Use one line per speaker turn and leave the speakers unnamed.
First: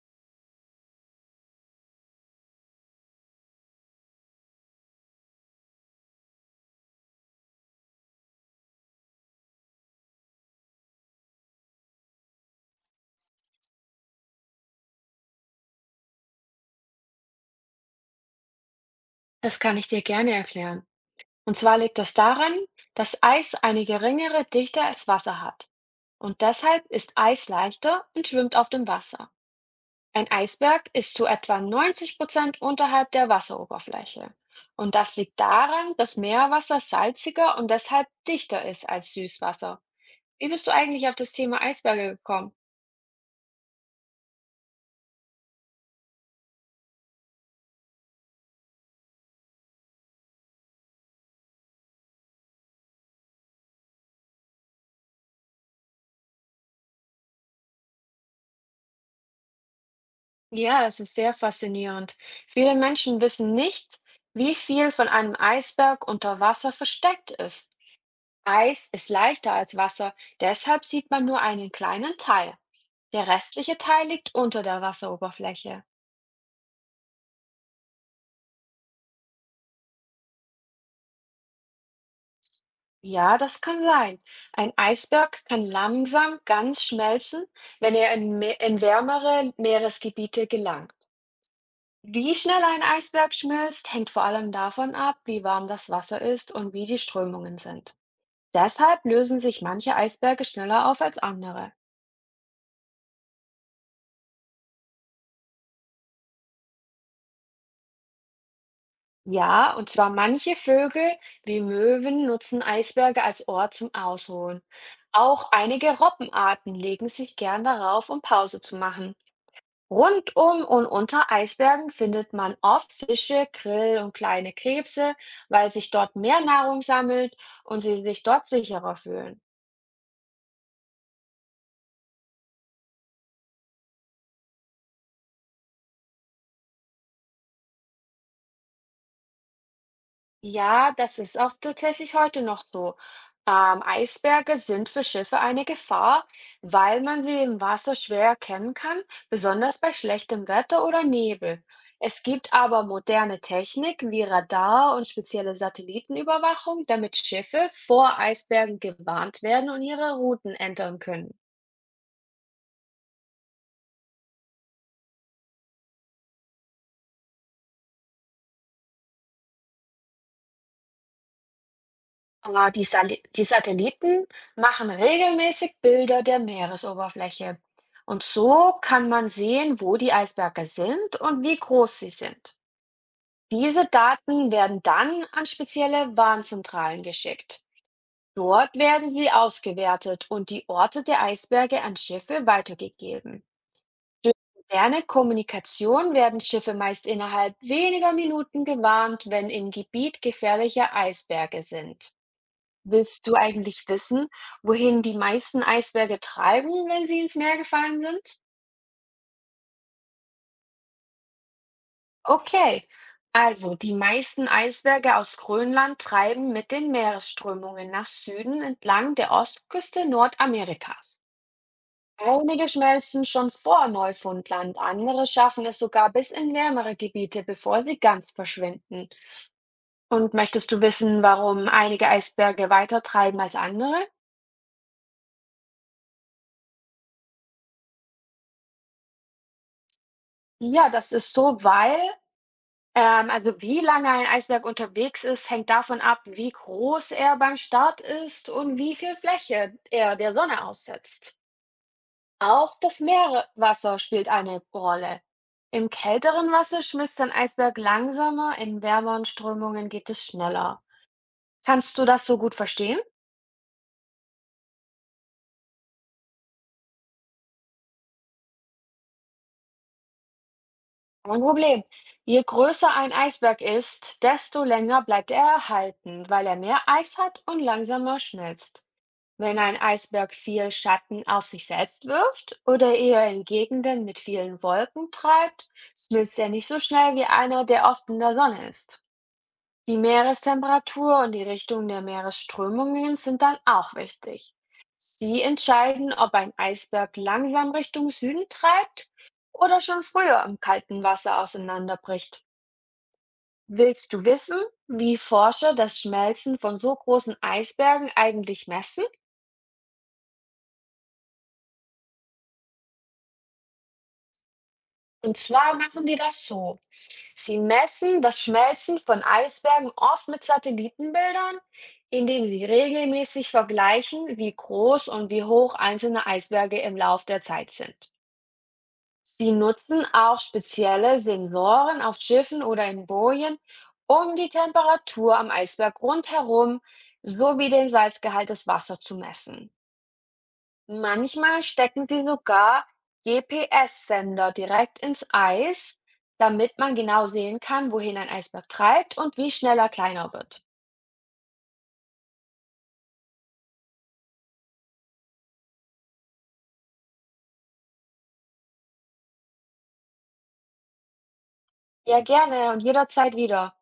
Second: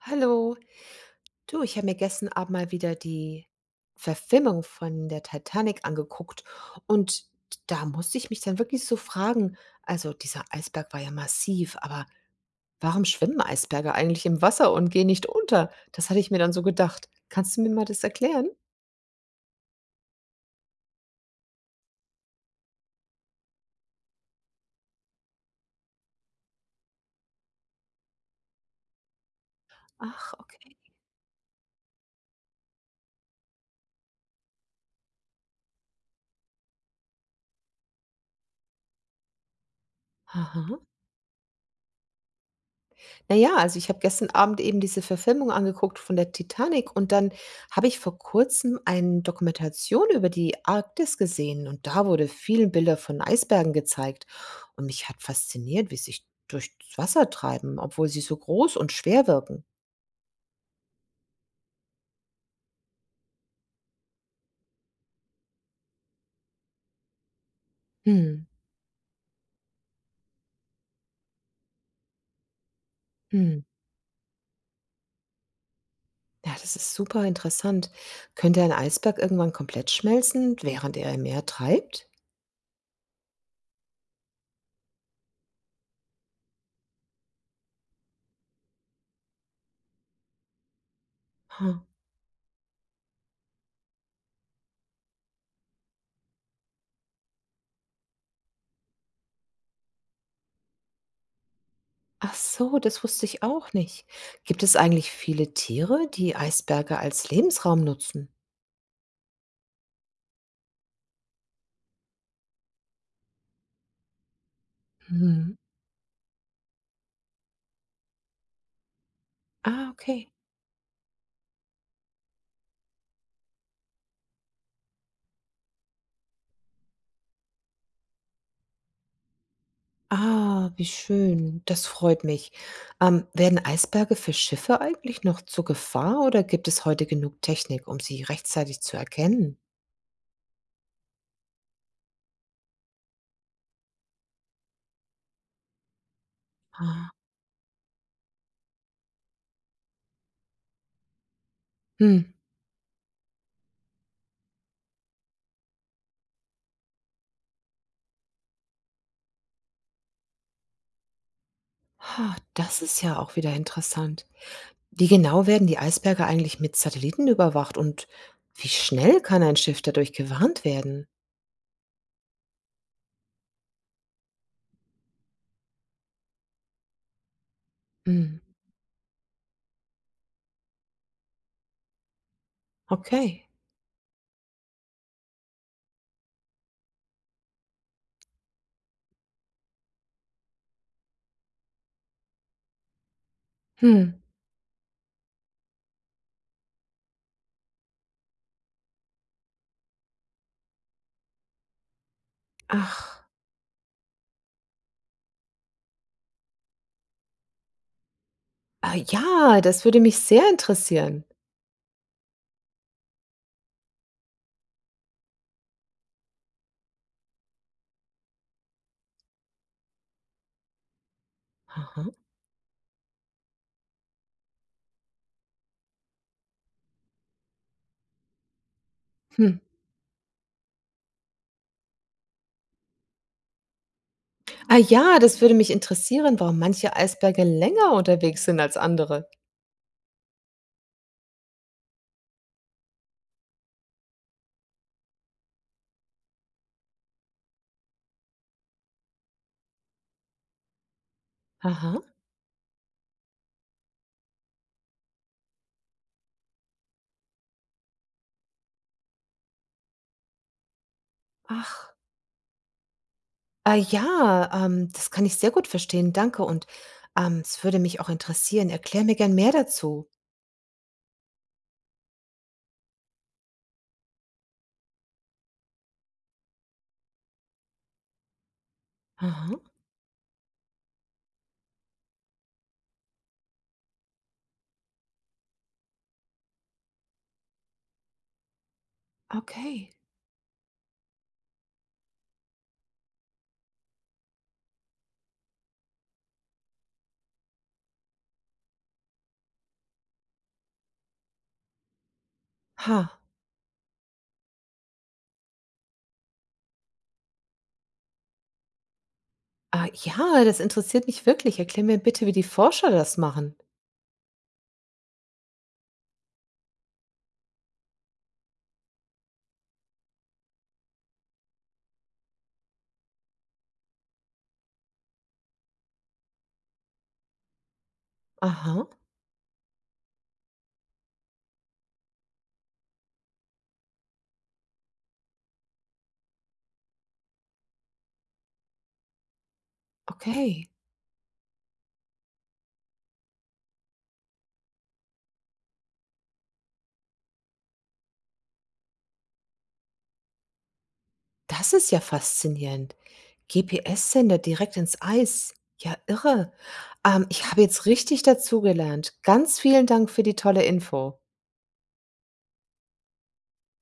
Hallo, du, ich habe mir gestern Abend mal wieder die Verfilmung von der Titanic angeguckt und da musste ich mich dann wirklich so fragen, also dieser Eisberg war ja massiv, aber warum schwimmen Eisberge eigentlich im Wasser und gehen nicht unter? Das hatte ich mir dann so gedacht. Kannst du mir mal das erklären?
Das kann ich dir gerne erklären. Und zwar liegt das daran, dass Eis eine geringere Dichte als Wasser hat. Und deshalb ist Eis leichter und schwimmt auf dem Wasser. Ein
Ach, okay.
Eisberg ist zu etwa 90% unterhalb der Wasseroberfläche. Und das liegt daran, dass Meerwasser salziger und deshalb dichter ist als Süßwasser. Wie bist du
Aha.
eigentlich auf das Thema Eisberge gekommen?
Na ja, also ich habe gestern Abend eben diese Verfilmung angeguckt von der Titanic und dann habe ich vor Kurzem eine Dokumentation über die Arktis gesehen und da wurde viele Bilder von Eisbergen gezeigt und mich hat fasziniert, wie sie sich durchs Wasser treiben, obwohl sie so groß und schwer wirken.
Ja, es ist sehr faszinierend. Viele Menschen wissen nicht, wie viel von einem Eisberg unter Wasser versteckt ist.
Hm,
Eis ist leichter als Wasser, deshalb sieht man nur einen kleinen Teil. Der
hm.
restliche Teil liegt unter der Wasseroberfläche.
Ja, das ist super interessant. Könnte ein Eisberg irgendwann komplett schmelzen, während er im Meer treibt?
Ja, das kann sein. Ein Eisberg kann langsam ganz schmelzen, wenn er in wärmere Meeresgebiete gelangt.
Hm.
Wie schnell ein Eisberg schmilzt, hängt vor allem davon ab, wie warm das Wasser ist und wie die Strömungen sind. Deshalb lösen sich manche Eisberge schneller auf als andere.
Ach so, das wusste ich auch nicht. Gibt es eigentlich viele Tiere, die Eisberge als Lebensraum nutzen?
Ja, und zwar manche Vögel wie Möwen nutzen Eisberge als Ort zum Ausruhen. Auch
Mhm.
einige Robbenarten legen sich gern darauf, um Pause zu machen.
Ah, okay.
Rund um und unter Eisbergen findet man oft Fische, Krill und kleine Krebse, weil sich dort mehr Nahrung sammelt und sie sich dort sicherer fühlen.
Ah, wie schön. Das freut mich. Werden Eisberge für Schiffe eigentlich noch zur Gefahr oder gibt es heute genug Technik, um sie rechtzeitig zu erkennen?
Ja, das ist auch tatsächlich heute noch so. Eisberge sind für Schiffe eine Gefahr, weil
Ah,
man sie im Wasser schwer erkennen kann, besonders bei schlechtem Wetter oder Nebel. Es
hm.
gibt aber moderne Technik wie Radar und spezielle Satellitenüberwachung, damit Schiffe vor Eisbergen gewarnt werden und ihre Routen ändern können.
Ah, das ist ja auch wieder interessant. Wie genau werden die Eisberge eigentlich mit Satelliten überwacht und wie schnell kann ein Schiff dadurch gewarnt werden?
Ah, die Sali die Satelliten machen regelmäßig Bilder der Meeresoberfläche. Und
Hm.
so kann man sehen, wo die Eisberge sind und wie groß sie sind.
Okay.
Diese Daten werden dann an spezielle Warnzentralen geschickt. Dort werden sie ausgewertet und die Orte der Eisberge an Schiffe weitergegeben.
Hm.
Moderne Kommunikation werden Schiffe meist innerhalb weniger Minuten gewarnt, wenn im Gebiet gefährliche Eisberge sind. Willst
Ach,
du eigentlich wissen, wohin die meisten Eisberge treiben, wenn sie ins Meer gefallen sind?
ah ja, das würde mich sehr interessieren.
Okay, also die meisten Eisberge aus Grönland treiben mit den Meeresströmungen nach Süden entlang der Ostküste Nordamerikas.
Aha.
Einige schmelzen schon vor Neufundland, andere schaffen es sogar bis in wärmere Gebiete, bevor sie ganz verschwinden.
Hm.
Und möchtest du wissen, warum einige Eisberge weiter treiben als andere?
Ah ja, das würde mich interessieren, warum manche Eisberge länger unterwegs sind als andere.
Ja, das ist so, weil also wie lange ein Eisberg unterwegs ist, hängt davon ab, wie groß er beim Start ist und wie viel Fläche er der Sonne aussetzt.
Aha.
Auch das Meerwasser spielt eine Rolle. Im kälteren Wasser schmilzt ein Eisberg langsamer, in wärmeren Strömungen geht es schneller.
Ach,
Kannst du das so gut verstehen?
ah ja, das kann ich sehr gut verstehen, danke. Und es würde mich auch interessieren. Erklär mir gern mehr dazu.
Kein Problem. Je größer ein Eisberg ist, desto länger bleibt er erhalten, weil er mehr Eis hat und langsamer schmilzt.
Aha,
Wenn ein Eisberg viel Schatten auf sich selbst wirft oder eher in Gegenden mit vielen Wolken treibt, schmilzt er nicht so schnell wie einer, der oft in der Sonne ist.
okay.
Die Meerestemperatur und die Richtung der Meeresströmungen sind dann auch wichtig. Sie entscheiden, ob ein Eisberg langsam Richtung Süden treibt oder schon früher im kalten Wasser auseinanderbricht.
Ha.
Willst du wissen, wie Forscher das Schmelzen von so großen Eisbergen eigentlich messen?
Ah, ja, das interessiert mich wirklich. Erklär mir bitte, wie die Forscher das machen.
Und zwar machen die das so. Sie messen das Schmelzen von Eisbergen oft mit Satellitenbildern, indem sie regelmäßig vergleichen, wie groß und wie hoch einzelne Eisberge im Lauf der Zeit sind.
Aha,
Sie nutzen auch spezielle Sensoren auf Schiffen oder in Bojen, um die Temperatur am Eisberg rundherum sowie den Salzgehalt des Wassers zu messen.
okay.
Manchmal stecken sie sogar GPS-Sender direkt ins Eis, damit man genau sehen kann, wohin ein Eisberg treibt und wie schnell er kleiner wird.
Das ist ja faszinierend. GPS-Sender direkt ins Eis. Ja, irre. Ich habe jetzt richtig dazugelernt. Ganz vielen Dank für die tolle Info.
Ja, gerne und jederzeit wieder.